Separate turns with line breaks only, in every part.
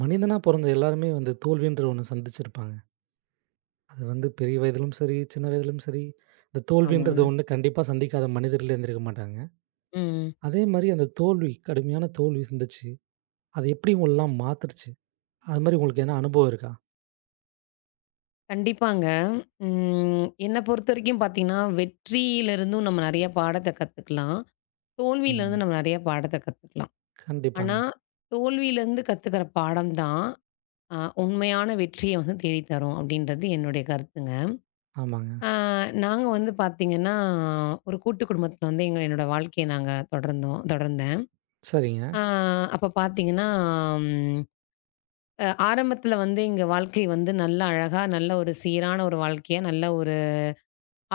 மனிதனா பொறந்த எல்லாருமே வந்து தோல்வின்ற ஒண்ணு சந்திச்சிருப்பாங்க. அது வந்து பெரிய வயதிலும் சரி, சின்ன வயதிலும் சரி, இந்த தோல்வின்றது
ஆமாங்க.
ஒண்ணு கண்டிப்பா சந்திக்காத மனிதர்கள் இருந்திருக்க மாட்டாங்க.
ம்.
அதே மாரி அந்த தோல்வி, கடுமையான தோல்வி சந்திச்சு, அது எப்படி உங்களலாம் மாத்துருச்சு? அது மாரி உங்களுக்கு எதனா அனுபவம் இருக்கா?
கண்டிப்பாங்க. என்ன பொறுத்தவரைக்கும் பார்த்தீங்கன்னா, வெற்றியிலிருந்தும் நம்ம நெறைய பாடத்த கத்துக்கலாம். தோல்வியிலிருந்து
ம்.
நம்ம நெறைய பாடத்த கத்துக்கலாம். ஆனா,
கண்டிப்பாங்க.
தோல்வியிலிருந்து கத்துக்கிற பாடம் தான் உண்மையான வெற்றிய வந்து தேடி தரும் அப்டின்றது என்னுடைய கருத்துங்க.
ஆமாங்க.
அ நாங்க வந்து பார்த்தீங்கன்னா, ஒரு கூட்டு குடும்பத்தில வந்து எங்க என்னோட வாழ்க்கைய நாங்க தொடர்ந்தேன்.
சரிங்க.
அ அப்ப பார்த்தீங்கன்னா, ம் அ ஆரம்பத்தில வந்து எங்க வாழ்க்கை வந்து நல்ல அழகா, நல்ல ஒரு சீரான ஒரு வாழ்க்கையா, நல்ல ஒரு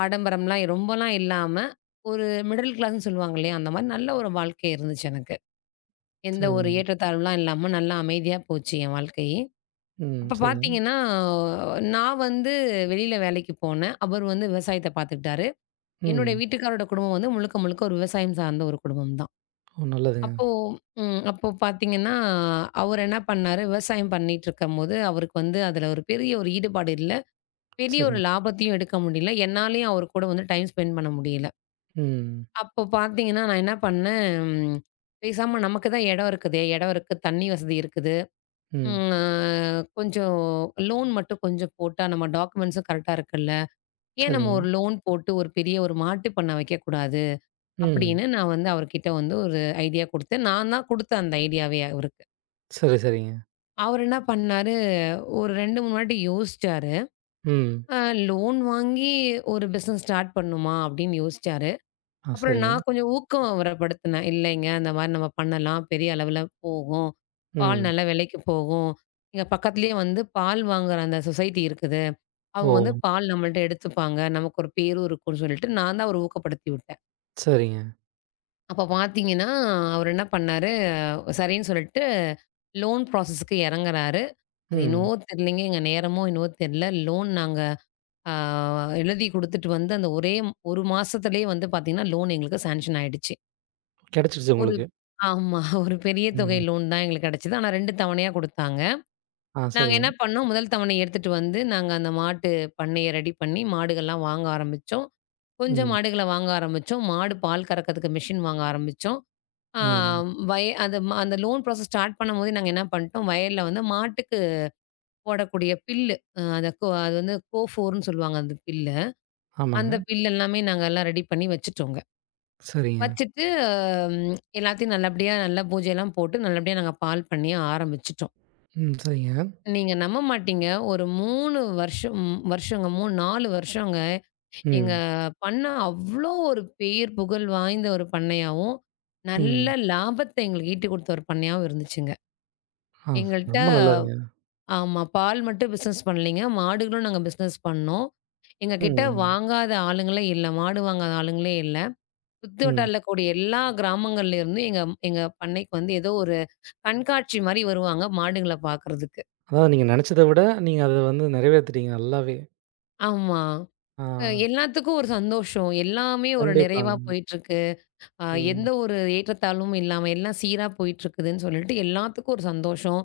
ஆடம்பரம்லாம் ரொம்பலாம் இல்லாம, ஒரு மிடில் கிளாஸ்ன்னு சொல்லுவாங்க இல்லையா? அந்த மாரி நல்ல ஒரு வாழ்க்கை இருந்துச்சு எனக்கு. எந்த ஒரு
சரிங்க.
ஏற்றத்தாழ்வுலாம் இல்லாம நல்லா அமைதியா போச்சு என் வாழ்க்கையே.
ம்.
அப்ப
சரிங்க.
பார்த்தீங்கன்னா, நான் வந்து வெளியில வேலைக்கு போனேன். அவர் வந்து விவசாயத்த பார்த்துக்கிட்டாரு. என்னுடைய
ம்.
வீட்டுக்காரோட குடும்பம் வந்து முழுக்க, முழுக்க ஒரு விவசாயம் சார்ந்த ஒரு குடும்பம் தான்.
ஓ! நல்லதுங்க.
அப்போ அப்போ பார்த்தீங்கன்னா, அவர் என்ன பண்ணாரு, விவசாயம் பண்ணிட்டு இருக்கும்போது, அவருக்கு வந்து அதுல ஒரு பெரிய ஒரு ஈடுபாடு இல்ல. பெரிய ஒரு
சரிங்க.
லாபத்தையும் எடுக்க முடியல. என்னாலயும் அவர் கூட வந்து டைம் ஸ்பெண்ட் பண்ண முடியல.
ம்.
அப்போ பார்த்தீங்கன்னா, நான் என்ன பண்ணேன், பேசாம நமக்கு தான் இடம் இருக்குதே, இடம் இருக்கு, தண்ணி வசதி இருக்குது.
ம்.
ம் அ கொஞ்சம் லோன் மட்டும் கொஞ்சம் போட்டா நம்ம டாக்குமெண்ட்ஸும் கரெக்ட்டா இருக்குல்ல. ஏன் நம்ம
சரிங்க.
ஒரு லோன் போட்டு ஒரு பெரிய ஒரு மாட்டு பண்ண வைக்கக்கூடாது?
ம்.
அப்படின்னு நான் வந்து அவர்கிட்ட வந்து ஒரு ஐடியா குடுத்தேன். நான் தான் குடுத்தேன் அந்த ஐடியாவே அவருக்கு.
சரி, சரிங்க.
அவரு என்ன பண்ணாரு, ஒரு 2, 3 வாட்டி யோசிச்சாரு.
ம்.
அ லோன் வாங்கி ஒரு பிசினஸ் ஸ்டார்ட் பண்ணணுமா? அப்படின்னு யோசிச்சாரு.
ஆ
அப்புறம்
சரிங்க.
நான் கொஞ்சம் ஊக்கம் அவரப்படுத்தினேன். இல்லைங்க, இந்த மாரி நம்ம பண்ணலாம். பெரிய அளவில போகும். பால்
ம்.
நல்ல விலைக்கு போகும். இங்க பக்கத்திலேயே வந்து பால் வாங்குற அந்த சொசைட்டி இருக்குது. அவங்க வந்து
ஓ!
பால் நம்மள்ட்ட எடுத்துப்பாங்க. நமக்கு ஒரு பேரும் இருக்கும்னு சொல்லிட்டு நான் தான் அவர ஊக்கப்படுத்தி விட்டேன்.
சரிங்க.
அப்ப பார்த்தீங்கன்னா, அவர் என்ன பண்ணாரு, சரின்னு சொல்லிட்டு லோன் ப்ராசஸ்க்கு இறங்குறாரு. அது என்னவோ
ம்.
தெரியலங்க, எங்க நேரமோ என்னவோ தெரியல. லோன் நாங்க ஆ எழுதி குடுத்துட்டு வந்து அந்த ஒரே 1 மாசத்திலேயே வந்து பார்த்தீங்கன்னா, லோன் எங்களுக்கு சாங்ஷன் ஆயிடுச்சு.
கிடைச்சிருச்சு
ஒரு
உங்களுக்கு.
ஆமா. ஒரு பெரிய தொகை
ம்.
லோன் தான் எங்களுக்கு கிடைச்சது. ஆனா 2 தவணையா குடுத்தாங்க.
ஆ
நாங்க என்ன
சரிங்க.
பண்ணோம், முதல் தவணைய எடுத்துட்டு வந்து, நாங்க அந்த மாட்டு பண்ணைய ரெடி பண்ணி, மாடுகள்லாம் வாங்க ஆரம்பிச்சோம். கொஞ்சம்
ம்.
மாடுகள வாங்க ஆரம்பிச்சோம். மாடு பால் கறக்கிறதுக்கு மிஷின் வாங்க ஆரம்பிச்சோம். ஆ
ம்.
வய அந்த ம அந்த லோன் ப்ராசஸ் ஸ்டார்ட் பண்ணும்போதே நாங்க என்ன பண்ணிட்டோம், வயல்ல வந்து மாட்டுக்கு போடக்கூடிய புல்லு, அ அத கோ அது வந்து கோஃபோர்ன்னு சொல்லுவாங்க அந்த புல்ல.
ஆமாங்க.
அந்த புல் எல்லாமே நாங்க எல்லாம் ரெடி பண்ணி வச்சுட்டோங்க.
சரிங்க.
வச்சுட்டு, எல்லாத்தையும் நல்லபடியா நல்லா பூஜையெல்லாம் போட்டு, நல்லபடியா நாங்க பால் பண்ணைய ஆரம்பிச்சுட்டோம்.
ம். சரிங்க.
நீங்க நம்ப மாட்டீங்க. ஒரு 3 வருஷம் வருஷங்க 3, 4 வருஷங்க. எங்க
ம்.
பண்ணை அவ்ளோ ஒரு பேர் புகழ் வாய்ந்த ஒரு பண்ணையாவும்,
ம்.
நல்ல லாபத்த எங்களுக்கு ஈட்டி குடுத்த ஒரு பண்ணையாவும் இருந்துச்சுங்க.
ஆ
எங்கள்ட்ட
ரொம்ப நல்லாருங்க.
ஆமா. பால் மட்டும் பிசினஸ் பண்ணலைங்க. மாடுகளும் நாங்க பிசினஸ் பண்ணோம். எங்ககிட்ட
ம்.
வாங்காத ஆளுங்களே இல்ல. மாடு வாங்காத ஆளுங்களே இல்ல. சுத்து
ம்.
வட்டாரல கூடிய எல்லா கிராமங்கள்ல இருந்தும் எங்க எங்க பண்ணைக்கு வந்து ஏதோ ஒரு கண்காட்சி மாரி வருவாங்க மாடுங்கள பார்க்கறதுக்கு.
அதாவது நீங்க நெனச்சத விட, நீங்க அத வந்து நிறைவேத்திட்டீங்க நல்லாவே.
ஆமா.
ஆ
எல்லாத்துக்கும் ஒரு சந்தோஷம். எல்லாமே ஒரு நிறைவா
கண்டிப்பாங்க.
போயிட்டுருக்கு. அ எந்த
ம்.
ஒரு ஏற்றத்தாழ்வும் இல்லாம எல்லாம் சீரா போயிட்டுருக்குதுன்னு சொல்லிட்டு எல்லாத்துக்கும் ஒரு சந்தோஷம்.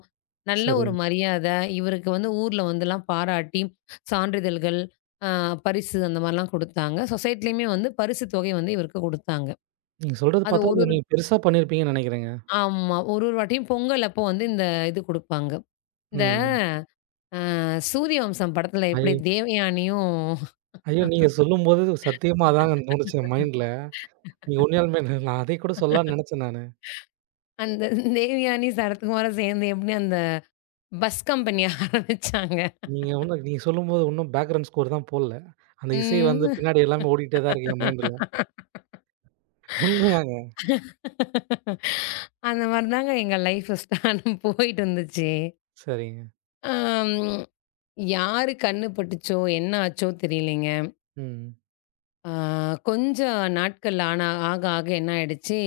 நல்ல
சரி.
ஒரு மரியாத. இவருக்கு வந்து ஊர்ல வந்துலாம் பாராட்டி, சான்றிதழ்கள், அ பரிசு அந்த மாரிலாம் குடுத்தாங்க. சொசைட்டிலயுமே வந்து பரிசு தொகை வந்து இவருக்கு குடுத்தாங்க.
நீங்க சொல்றது
அது
பார்த்தா,
ஒரு
அது
ஒரு
நீங்க பெருசா பண்ணியிருப்பீங்கன்னு நெனைக்கிறேங்க.
ஆமா. ஒரு ஒரு வாட்டியும் பொங்கல் அப்போ வந்து இது குடுப்பாங்க. இந்த
ம்.
அ சூரிய வம்சம் படத்துல
ஐ
எப்படி தேவயானியும்,
ஐயோ! நீங்க சொல்லும்போது சத்தியமா அதாங்க தோணுச்சு என் மைண்ட்ல. நீங்க உண்மையாலுமே நான் அதைக்கூட சொல்லலான்னு நெனச்சேன் நானு.
அந்த தேவயானி, சரத்குமாரும் சேர்ந்து எப்படி அந்த பஸ் கம்பெனி ஆரம்பிச்சாங்க.
நீங்க வந்து நீங்க சொல்லும்போது இன்னும் பேக்கிரவுண்ட் ஸ்கோர் தான் போடல. அந்த இசை வந்து
ம்.
பின்னாடி எல்லாமே ஓடிட்டே தான் இருக்கு என் மைண்ட்ல. உண்மையாங்க.
அந்த மாரி தாங்க எங்க லைஃப் ஸ்டான் போயிட்டு இருந்துச்சு.
சரிங்க.
அம் யாரு கண்ணு பட்டுச்சோ, என்ன ஆச்சோ தெரியலைங்க.
ம்.
ஆ கொஞ்சம் நாட்கள் ஆக ஆக என்ன ஆயிடுச்சு,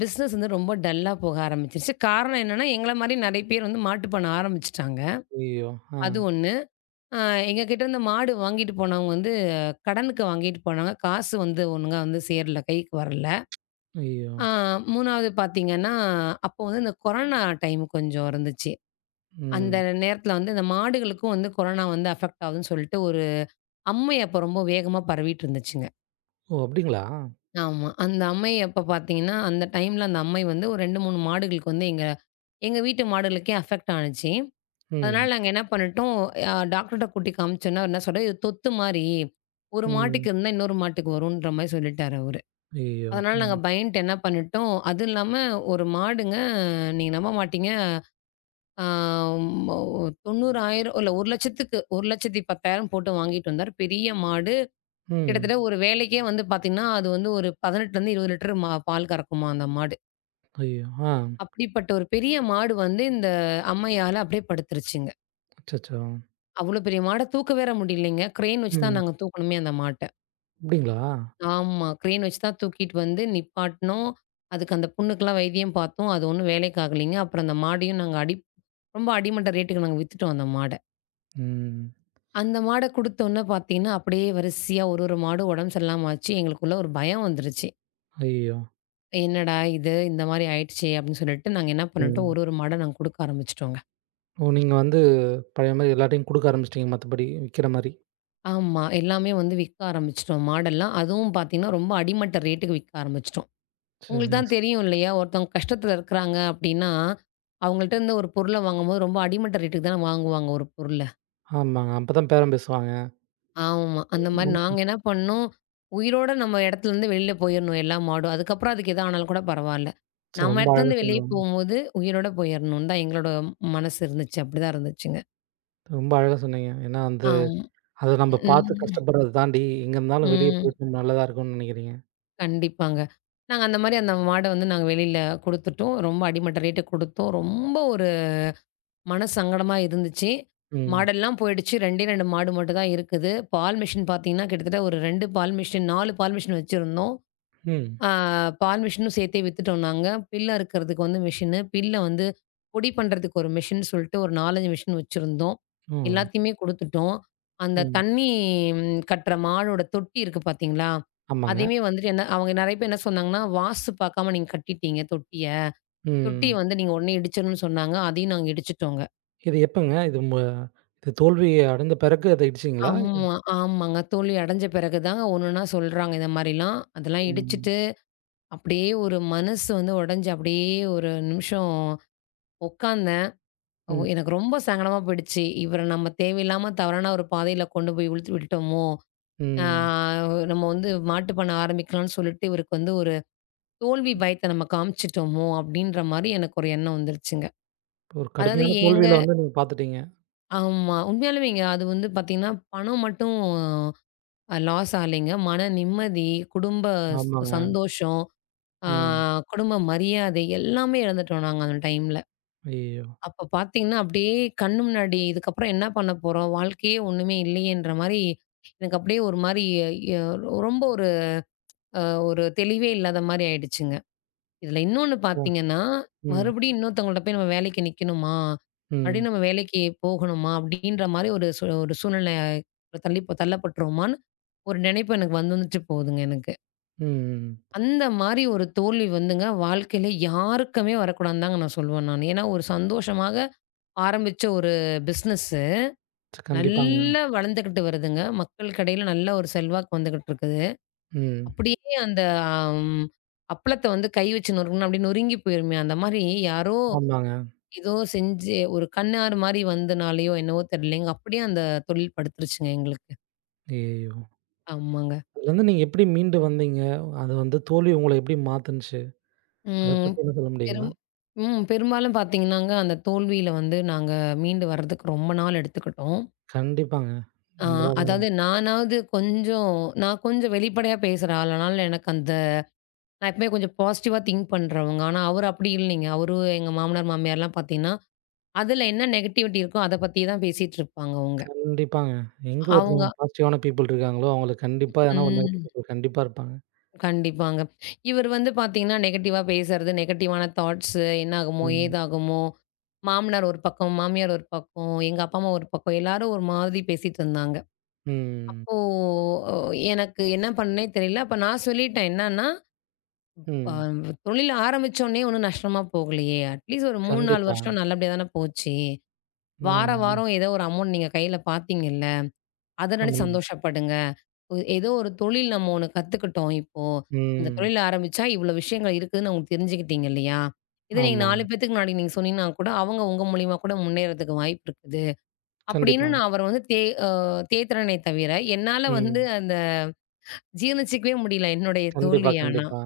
பிசினஸ் வந்து ரொம்ப டல்லா போக ஆரம்பிச்சுருச்சு. காரணம் என்னன்னா, எங்கள மாரி நெறைய பேர் வந்து மாட்டுப்பண்ண ஆரம்பிச்சுட்டாங்க.
ஐயய்யோ! ஆ.
அது ஒண்ணு. அ எங்க கிட்டேருந்து மாடு வாங்கிட்டு போனவங்க வந்து கடனுக்கு வாங்கிட்டு போனாங்க. காசு வந்து ஒழுங்கா வந்து சேரல. கைக்கு வரல.
ஐயய்யோ!
அ 3வது பார்த்தீங்கன்னா, அப்போ வந்து இந்த கொரோனா டைம் கொஞ்சம் இருந்துச்சு. அந்த
ம்.
நேரத்தில வந்து இந்த மாடுகளுக்கும் வந்து கொரோனா வந்து அஃபெக்ட் ஆகுதுன்னு சொல்லிட்டு ஒரு அம்மை அப்போ ரொம்ப வேகமா பரவிட்டு இருந்துச்சுங்க.
ஓ! அப்டிங்களா?
ஆமா. அந்த அம்மை அப்போ பார்த்தீங்கன்னா, அந்த டைம்ல அந்த அம்மை வந்து ஒரு 2, 3 மாடுகளுக்கு வந்து எங்க எங்க வீட்டு மாடுகளுக்கே அஃபெக்ட் ஆனுச்சு. அதனால
ம்.
நாங்க என்ன பண்ணிட்டோம், டாக்டர்ட்ட கூட்டி காமிச்சோனே, அவர் என்ன சொல்றாரு, "இது தொத்து மாரி. ஒரு
ம்.
மாட்டுக்கு இருந்தா, இன்னொரு மாட்டுக்கு வரும்ன்ற" மாரி சொல்லிட்டாரு அவரு.
ஐயய்யோ!
அதனால
ம்.
நாங்க பயந்துட்டு என்ன பண்ணிட்டோம், அதுவும் இல்லாம ஒரு மாடுங்க, நீங்க நம்ப மாட்டீங்க, ஆ மொ 90,000 இல்ல 1,00,000க்கு 1,10,000 போட்டு வாங்கிட்டு வந்தாரு. பெரிய மாடு.
ம்.
கிட்டத்தட்ட ஒரு வேளைக்கே வந்து பார்த்தீங்கன்னா, அது வந்து ஒரு 18லருந்து 20 லிட்டர் மா பால் கறக்குமாம் அந்த மாடு.
ஐயய்யோ! ஆ.
அப்படிப்பட்ட ஒரு பெரிய மாடு வந்து இந்த அம்மையால அப்படியே படுத்துருச்சுங்க.
அச்சச்சோ!
அவ்வளோ பெரிய மாட தூக்க வேற முடியலைங்க. கிரேன் வச்சு தான்
ம்.
நாங்க தூக்கணுமே அந்த மாட்ட.
அப்டிங்களா?
ஆமா. கிரேன் வச்சு தான் தூக்கிட்டு வந்து நிப்பாட்னோம். அதுக்கு அந்த புண்ணுக்கெல்லாம் வைத்தியம் பார்த்தோம். அது ஒண்ணும் வேலைக்கு ஆகலைங்க. அப்புறம் அந்த மாடையும் நாங்க ரொம்ப அடிமட்ட ரேட்டுக்கு நாங்க வித்துட்டோம் அந்த மாட.
ம்.
அந்த மாட குடுத்தோன்ன பார்த்தீங்கன்னா, அப்படியே வரிசையா ஒரு ஒரு மாடும் உடம்பு சரியில்லாம ஆச்சு. எங்களுக்குள்ள ஒரு பயம் வந்துருச்சு.
ஐயய்யோ!
"என்னடா இது? இந்த மாரி ஆயிடுச்சே!" அப்படின்னு சொல்லிட்டு நாங்க என்ன பண்ணிட்டோம்,
ம்.
ஒரு ஒரு மாடா நாங்க குடுக்க ஆரம்பிச்சுட்டோங்க.
ஓ! நீங்க வந்து பழைய மாரி எல்லார்ட்டயும் குடுக்க ஆரம்பிச்சுட்டீங்க மத்தபடி விக்கிற மாரி.
ஆமா. எல்லாமே வந்து விக்க ஆரம்பிச்சுட்டோம் மாடெல்லாம். அதுவும் பார்த்தீங்கன்னா, ரொம்ப அடிமட்ட ரேட்டுக்கு விக்க ஆரம்பிச்சுட்டோம். உங்களுக்கு தான்
சரிங்க.
தெரியும் இல்லையா? ஒருத்தவங்க கஷ்டத்துல இருக்கிறாங்க அப்படின்னா, அவங்கள்ட்ட இருந்து ஒரு பொருள வாங்கும்போது ரொம்ப அடிமட்ட ரேட்டுக்கு தானே வாங்குவாங்க ஒரு பொருள.
ஆமாங்க. அப்பதான் பேரம் பேசுவாங்க.
ஆமா. அந்த மாரி நாங்க
ம்.
என்ன பண்ணோம், உயிரோட நம்ம இடத்துலருந்து வெளில போயிரணும் எல்லா மாடும். அதுக்கப்புறம் அதுக்கு எது ஆனாலும் கூட பரவால்ல.
சரி
நம்ம
ரொம்ப அழகா
இடத்துலருந்து வெளிய
சொன்னீங்க.
போம்போது உயிரோட போயிரணும்னு தான் எங்களோட மனசு இருந்துச்சு. அப்படிதான் இருந்துச்சுங்க.
ரொம்ப அழகா சொன்னீங்க. ஏன்னா வந்து
ஆமா.
அத நம்ம பார்த்து
ம்.
கஷ்டப்படுறத தாண்டி, எங்க இருந்தாலும் வெளிய
ம்.
போயிட்டு நல்லதா இருக்கும்னு நெனைக்கிறீங்க.
கண்டிப்பாங்க. நாங்க அந்த மாரி அந்த மாட வந்து நாங்க வெளில குடுத்துட்டோம். ரொம்ப அடிமட்ட ரேட்டுக்கு குடுத்தோம். ரொம்ப மனசங்கடமா இருந்துச்சு.
ம்.
மாடெல்லாம் போயிடுச்சு. 2 2 மாடு மட்டும் தான் இருக்குது. பால் மிஷின் பார்த்தீங்கன்னா, கிட்டத்தட்ட ஒரு 2 பால் மிஷின் 4 பால் மிஷின் வச்சிருந்தோம்.
ம்.
ஆ பால் மிஷினும் சேர்த்தே வித்துட்டோம் நாங்க. பில்ல அறுக்கிறதுக்கு வந்து மிஷினு, பில்ல வந்து பொடி பண்றதுக்கு ஒரு மிஷின் சொல்ட்டு ஒரு 4, 5 மிஷின் வச்சிருந்தோம்.
ஓ!
எல்லாத்தையுமே குடுத்துட்டோம். அந்த
ம்.
தண்ணி கட்டுற மாடோட தொட்டி இருக்கு பார்த்தீங்களா?
ஆமாங்க.
அதையுமே வந்துட்டு என்ன அவங்க நெறைய பேர் என்ன சொன்னாங்கன்னா, வாஸ்து பார்க்காம நீங்க கட்டிட்டீங்க தொட்டிய. தொட்டி
ம்.
வந்து நீங்க உடனே இடிச்சிடணும்னு சொன்னாங்க. அதையும் நாங்க இடிச்சுட்டோங்க.
இது எப்பங்க? இது தோல்வி அடைந்த பிறகு அது இடிச்சீங்களா?
ஆமாங்க. தோல்வி அடைஞ்ச பிறகு தாங்க ஒன்னொன்னா சொல்றாங்க இந்த மாரிலாம். அதெல்லாம்
ம்.
இடிச்சுட்டு, அப்படியே ஒரு மனசு வந்து உடைஞ்சு அப்படியே ஒரு நிமிஷம் உட்காந்தேன். ஓ,
ம்.
எனக்கு ரொம்ப சங்கடமா போயிடுச்சு. இவர நம்ம தேவையில்லாம தவறான ஒரு பாதையில கொண்டு போய் இழுத்து விட்டுட்டோமோ! ஆ
ம்.
நம்ம வந்து மாட்டு பண்ண ஆரம்பிக்கலாம்ன்னு சொல்லிட்டு, இவருக்கு வந்து ஒரு தோல்வி பயத்த நம்ம காமிச்சுட்டோமோ! அப்படின்ற மாரி எனக்கு ஒரு எண்ணம் வந்துருச்சுங்க.
ஒரு
அதாவது
கடுமையான
ஏங்க
தோல்வியில வந்து நீங்க பார்த்துட்டீங்க.
ஆமா. உண்மையாலுமேங்க அது வந்து பார்த்தீங்கன்னா, பணம் மட்டும் லாஸ் ஆகலைங்க. மன நிம்மதி, குடும்ப ஸ்
ஆமாங்க.
சந்தோஷம், ஆ
ம்.
குடும்ப மரியாதை எல்லாமே இழந்துட்டோம் நாங்க அந்த டைம்ல.
ஐயய்யோ!
அப்ப பார்த்தீங்கன்னா, அப்படியே கண்ணு முன்னாடி இதுக்கப்புறம் என்ன பண்ண போறோம்? வாழ்க்கையே ஒண்ணுமே இல்லையேன்ற மாரி எனக்கு அப்படியே ஒரு மாரி ய ரொம்ப ஒரு அ ஒரு தெளிவே இல்லாத மாரி ஆயிடுச்சுங்க. இதுல இன்னொன்னு
அ.
பார்த்தீங்கன்னா,
ம்.
மறுபடியும் இன்னொருத்தவங்கள்ட்ட போய் நம்ம வேலைக்கு நிக்கணுமா?
ம்.
மறுபடியும் நம்ம வேலைக்கு போகணுமா? அப்படின்ற மாரி ஒரு சூழ்நிலை தள்ளி தள்ளப்பட்டுருவோமான்னு ஒரு நினைப்பு எனக்கு வந்துந்துட்டு போகுதுங்க எனக்கு.
ம்.
அந்த மாரி ஒரு தோல்வி வந்துங்க, வாழ்க்கையில யாருக்குமே வரக்கூடாதுன்னு தாங்க நான் சொல்லுவேன் நானு. ஏன்னா, ஒரு சந்தோஷமாக ஆரம்பிச்ச ஒரு பிசினஸ்ஸு,
ச கண்டிப்பாங்க.
நல்லா வளர்ந்துகிட்டு வருதுங்க. மக்களுக்கு இடையில நல்ல ஒரு செல்வாக்கு வந்துகிட்டு இருக்குது.
ம்.
அப்படியே அந்த அம் அப்பளத்த வந்து கை வச்சு நொறுக்குனா அப்படியே நொறுங்கி போயிருமே, அந்த மாரி யாரோ
ஆமாங்க.
ஏதோ செஞ்சு ஒரு கண்ணாறு மாரி வந்தனாலயோ என்னவோ தெரியலைங்க, அப்படியே அந்த தொழில் படுத்துருச்சுங்க எங்களுக்கு.
ஐயய்யோ!
ஆமாங்க.
அதுலருந்து நீங்க எப்படி மீண்டு வந்தீங்க? அது வந்து தோல்வி உங்கள எப்படி மாத்துனுச்சு? அத
ம்.
பத்தி என்ன சொல்ல முடியுங்களா?
பெரும் ம். பெரும்பாலும் பார்த்தீங்கன்னாங்க, அந்த தோல்வியில வந்து நாங்க மீண்டு வர்றதுக்கு ரொம்ப நாள் எடுத்துக்கிட்டோம்.
கண்டிப்பாங்க.
அ
நம்ப
அதாவது நானாவது கொஞ்சம் நான் கொஞ்சம் வெளிப்படையா பேசுற ஆள். அதனால எனக்கு அந்த நான் எப்பவுமே கொஞ்சம் பாசிட்டிவா திங்க் பண்றவங்க. ஆனா, அவரு அப்படி இல்லைங்க. அவரு எங்க மாமனார், மாமியார்லாம் பார்த்தீங்கன்னா, அதுல என்ன நெகட்டிவிட்டி இருக்கோ, அத பத்தி தான் பேசிட்டு இருப்பாங்க அவங்க.
கண்டிப்பாங்க. எங்க
அவங்க
ஒருத்தவங்க பாசிட்டிவான பீப்பிள் இருக்காங்களோ, அவங்களுக்கு கண்டிப்பா எதனா ஒரு நெகட்டிவ்
ம்.
பீப்பிள் கண்டிப்பா இருப்பாங்க.
கண்டிப்பாங்க. இவர் வந்து பார்த்தீங்கன்னா, நெகட்டிவா பேசுறது, நெகட்டிவான தாட்ஸ் என்னாகுமோ?
ம்.
ஏதாகுமோ? மாமனார் ஒரு பக்கம், மாமியார் ஒரு பக்கம், எங்க அப்பா, அம்மா ஒரு பக்கம், எல்லாரும் ஒரு மாதிரி பேசிட்டு இருந்தாங்க.
ம்.
அப்போ அ எனக்கு என்ன பண்ணேன்னே தெரியல. அப்ப நான் சொல்லிட்டேன். என்னன்னா, அ
ம்.
தொழில் ஆரம்பிச்சோனே ஒண்ணும் நஷ்டமா போகலையே! அட்லீஸ்ட் ஒரு 3, 4
கண்டிப்பா.
வருஷம் நல்லபடியா தானே போச்சு.
அ
வார வாரம் ஏதோ ஒரு அமௌண்ட் நீங்க கையில பார்த்தீங்கல்ல, அத நெனச்சு
நம்ம
சந்தோஷப்படுங்க. ஒ- ஏதோ ஒரு தொழில் நம்ம ஒண்ணு கத்துக்கிட்டோம் இப்போ. இந்த
ம்.
தொழில் ஆரம்பிச்சா இவ்வளோ விஷயங்கள் இருக்குதுன்னு உங்களுக்கு தெரிஞ்சுக்கிட்டீங்க இல்லையா? இத நீங்க
ஆமா.
4 பேத்துக்கு முன்னாடி நீங்க சொன்னீங்கன்னா கூட, அவங்க உங்க மூலியமா கூட முன்னேறதுக்கு வாய்ப்பு இருக்குது. அப்படின்னு
கண்டிப்பா.
நான் அவர வந்து தே அ தேத்துறேனே தவிர, என்னால வந்து
ம்.
அந்த ஜீர்ணிச்சுக்கவே முடியல என்னுடைய
கண்டிப்பா,
தோல்விய ஆனா.
கண்டிப்பா.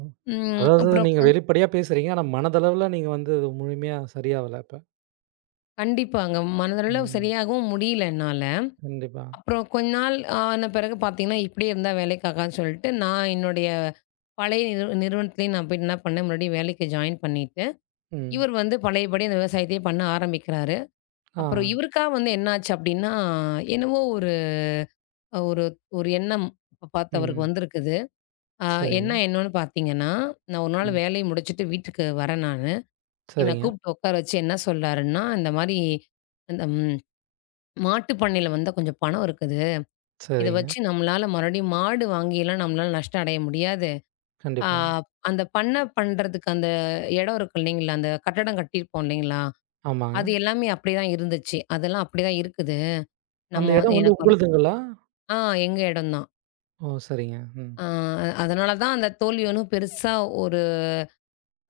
ம்.
ம்.
அதாவது
அப்புறம்
நீங்க
கொஞ்
வெளிப்படையா பேசுறீங்க. ஆனா, மனதளவுல நீங்க வந்து அது முழுமையா சரியாவல அப்ப.
கண்டிப்பாங்க. மனதளவுல
ம்.
சரியாகவும் முடியல என்னால.
கண்டிப்பா.
அப்புறம் கொஞ்ச நாள் ஆன பிறகு பார்த்தீங்கன்னா, இப்படியே இருந்தா வேலைக்கு ஆகாதுன்னு சொல்லிட்டு, நான் என்னுடைய பழைய நிறுவனத்திலேயே நான் போயிட்டு என்ன பண்ணேன், மறுபடியும் வேலைக்கு ஜாயின் பண்ணிட்டு,
ம்.
இவர் வந்து பழையபடி அந்த விவசாயத்தையே பண்ண ஆரம்பிக்கிறாரு.
ஆ.
அப்புறம் இவருக்கா வந்து என்னாச்சு அப்படின்னா, என்னவோ ஒரு ஒரு ஒரு எண்ணம் பார்த்து அவருக்கு
ம்.
வந்திருக்குது. அ என்ன
சரிங்க.
எண்ணம்னு பார்த்தீங்கன்னா, நான் ஒரு நாள்
ம்.
வேலைய முடிச்சுட்டு வீட்டுக்கு வரேன் நானு. என்ன
சரிங்க,
கூப்பிட்டு உட்கார வச்சு என்ன சொல்றாருன்னா, இந்த மாரி அந்த மாட்டு பண்ணையில வந்து கொஞ்சம் பணம் இருக்குது. இத
சரிங்க.
வச்சு நம்மளால மறுபடியும் மாடு வாங்கிலாம் நம்மளால நஷ்டம் அடைய முடியாது. ஆ
கண்டிப்பா.
அந்த பண்ணை பண்றதுக்கு அந்த இடம் இருக்கு இல்லைங்களா? அந்த கட்டடம் கட்டியிருப்போம் இல்லைங்களா?
ஆமாங்க.
அது எல்லாமே அப்படிதான் இருந்துச்சு. அதெல்லாம் அப்படிதான் இருக்குது. நம்ம
அந்த
வந்து-
இடம் வந்து
எனக்கு ஒரு
உங்களுதுங்களா?
ஆ எங்க இடம் தான்.
ஓ! சரிங்க. ம்.
ஆ அதனால தான் அந்த தோல்வி ஒண்ணும் பெருசா ஒரு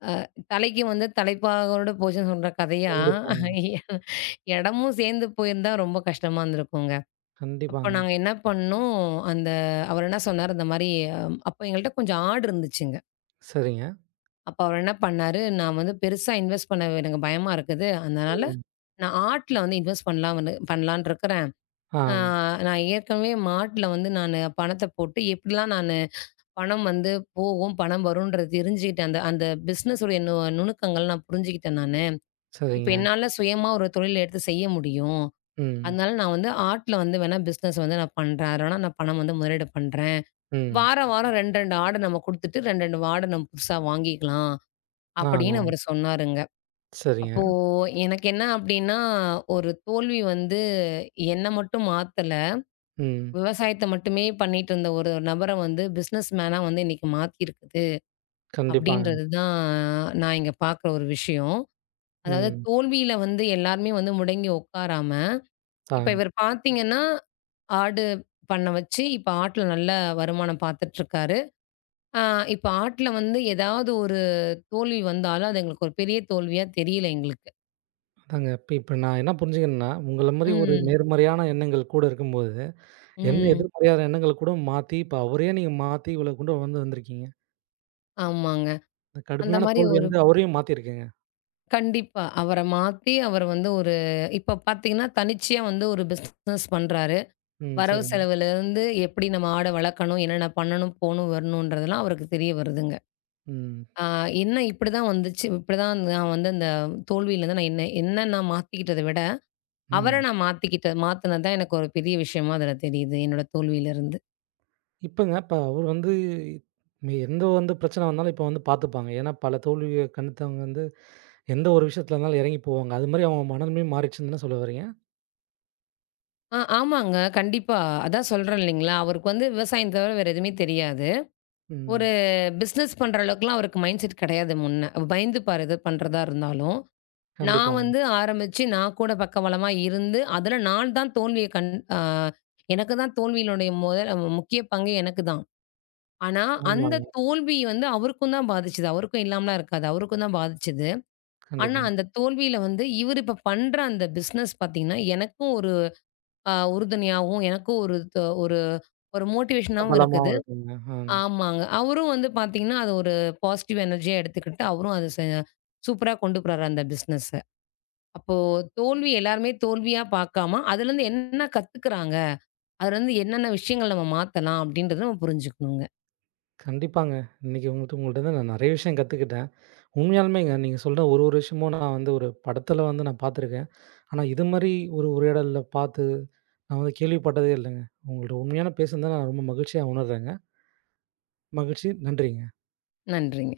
அ தலைக்கு வந்து தலைப்பாவோட போச்சுன்னு சொல்ற கதையா,
கண்டிப்பாங்க.
இடமும் சேர்ந்து போயிருந்தா ரொம்ப கஷ்டமா இருந்திருக்குங்க. அப்ப
கண்டிப்பாங்க.
நாங்க என்ன பண்ணோம், அந்த அவர் என்ன சொன்னாரு இந்த மாரி அப்ப எங்கள்ட்ட கொஞ்சம் ஆடு இருந்துச்சுங்க.
சரிங்க.
அப்ப அவர் என்ன பண்ணாரு, நான் வந்து பெருசா இன்வெஸ்ட் பண்ண எனக்கு பயமா இருக்குது. அதனால
ம்.
நான் ஆட்ல வந்து இன்வெஸ்ட் பண்ணலாம் வந்து பண்ணலான்னு இருக்கிறேன். ஆ
ஆம்.
நான் ஏற்கனவே மாட்ல வந்து நானு பணத்த போட்டு எப்படிலாம் நானு பணம் வந்து போகும், பணம் வரும்ன்றது தெரிஞ்சுக்கிட்டேன். அந்த அந்த பிசினஸ் உடைய நுணுக்கங்கள் நான் புரிஞ்சுக்கிட்டேன் நானு. இப்ப
சரிங்க.
என்னால சுயமா ஒரு தொழில் எடுத்து செய்ய முடியும்.
ம்.
அதனால நான் வந்து ஆட்ல வந்து வேணா பிசினஸ் வந்து நான் பண்றேன். அதுல வேணா நான் பணம் வந்து முதலீடு பண்றேன்.
ம்.
வாரம், வாரம் 2, 2 ஆடு நம்ம குடுத்துட்டு 2, 2 ஆடு நம்ம புதுசா வாங்கிக்கலாம்
ஆ, ஆ.
அப்படின்னு அவரு சொன்னாருங்க.
சரிங்க.
அப்போ எனக்கு என்ன அப்டின்னா, ஒரு தோல்வி வந்து என்ன மட்டும் மாத்தல.
ம்.
விவசாயத்த மட்டுமே பண்ணிட்டுருந்த ஒரு நபர வந்து பிசினஸ் மேனா வந்து இன்னைக்கு மாத்தியிருக்குது.
கண்டிப்பாங்க.
அப்டின்றது தான் நான் இங்க பார்க்குற ஒரு விஷயம். அதாவது
ம்.
தோல்வியில வந்து எல்லாருமே வந்து முடங்கி உட்காராம,
ஆ.
இப்ப இவர் பார்த்தீங்கன்னா, ஆடு பண்ண வச்சு, இப்ப ஆட்ல நல்ல வருமானம் பார்த்துட்டுருக்காரு. அ இப்ப ஆட்ல வந்து ஏதாவது ஒரு தோல்வி வந்தாலும், அது எங்களுக்கு ஒரு பெரிய தோல்வியா தெரியல எங்களுக்கு.
அதாங்க. இப்ப இப்ப நான் என்ன புரிஞ்சுக்கிறேன்னா, உங்கள மாரி ஒரு
ம்,
நேர்மறையான எண்ணங்கள் கூட இருக்கும்போது, என்ன
ம்.
எதிர்மறையான எண்ணங்கள் கூட மாத்தி, இப்ப அவரையே நீங்க மாத்தி இவ்வளோ கொண்டு வந்திருக்கீங்க.
ஆமாங்க.
இந்த
அந்த
கடுமையான
மாரி
தோல்வி
ஒரு
வந்து அவரையும் மாத்திருக்குங்க.
கண்டிப்பா. அவர மாத்தி அவர வந்து ஒரு இப்ப பார்த்தீங்கன்னா, தனிச்சையா வந்து ஒரு பிசினஸ் பண்றாரு.
ம்.
வரவு
சரிங்க.
செலவுலேருந்து எப்படி நம்ம ஆட வளர்க்கணும், என்னென்ன பண்ணணும், போணும், வரணுன்றதெல்லாம் அவருக்கு தெரிய வருதுங்க.
ம்.
ஆ என்ன இப்படிதான் வந்துச்சு, இப்படிதான் நான் வந்து அந்த தோல்வியிலேருந்து நான் என்ன என்ன நான் மாத்திக்கிட்டத விட, அவர
ம்.
நான் மாத்திக்கிட்டேன். மாத்துனது தான் எனக்கு ஒரு பெரிய விஷயமா அதில தெரியுது, என்னோட தோல்வியிலேருந்து.
இப்ப அவரு வந்து, எந்த வந்து பிரச்சனை வந்தாலும் இப்ப வந்து பார்த்துப்பாங்க. ஏன்னா பல தோல்விய கணித்தவங்க வந்து எந்த ஒரு விஷயத்துல இருந்தாலும் இறங்கி போவாங்க. அது மாரி அவங்க மனமே மாறிச்சுன்னு தானே சொல்ல வர்றீங்க?
ஆமாங்க. கண்டிப்பா. அதான் சொல்றேன் இல்லைங்களா? அவருக்கு வந்து விவசாயம் தவிர வேற எதுவுமே தெரியாது. ஒரு
ம்.
பிசினஸ் பண்ற அளவுக்குலாம் அவருக்கு மைண்ட் செட் கிடையாது முன்ன. பயந்துப்பாரு எது பண்றதா இருந்தாலும். நான்
கண்டிப்பாங்க.
வந்து ஆரம்பிச்சு, நான் கூட பக்கபலமா இருந்து, அதுல நான் தான் தோல்விய கண் அ எனக்கு தான் தோல்வியினுடைய முதல் முக்கிய பங்கு எனக்கு தான். ஆனா, அந்த
ஆமாங்க.
தோல்வி வந்து அவருக்கும் தான் பாதிச்சது. அவருக்கும் இல்லாமலாம் இருக்காது. அவருக்கும் தான் பாதிச்சது. ஆனா,
கண்டிப்பாங்க.
அந்த தோல்வியில வந்து இவரு இப்ப பண்ற அந்த பிசினஸ் பார்த்தீங்கன்னா, எனக்கும் ஒரு உறுதுணையாவும், எனக்கும் ஒரு த ஒரு ஒரு மோட்டிவேஷனாவும் இருக்குது.
பலமாவும் இருக்குங்க. ஆ.
ஆமாங்க. அவரும் வந்து பார்த்தீங்கன்னா, அது ஒரு பாசிட்டிவ் எனர்ஜியா எடுத்துக்கிட்டு, அவரும் அது செ சூப்பரா கொண்டு போறாரு அந்த பிசினஸ. அப்போ தோல்வி எல்லாருமே தோல்வியா பார்க்காம, அதுலருந்து என்ன கத்துக்குறாங்க? அதுலருந்து என்னென்ன விஷயங்கள் நம்ம மாத்தலாம்? அப்படின்றத நம்ம புரிஞ்சுக்கணுங்க.
கண்டிப்பாங்க. இன்னைக்கு உங்கள்ட்டருந்து நான் நெறைய விஷயம் கத்துக்கிட்டேன். உண்மையாலுமேங்க நீங்க சொல்ற ஒரு ஒரு விஷயமும் நான் வந்து ஒரு படத்துல வந்து நான் பார்த்துருக்கேன். ஆனா இது மாரி ஒரு உரையாடல்ல பார்த்து நான் வந்து கேள்விப்பட்டதே இல்லங்க. உங்கள்ட்ட உண்மையான பேசுனத நான் ரொம்ப மகிழ்ச்சியா உணர்றேங்க. மகிழ்ச்சி. நன்றிங்க.
நன்றிங்க.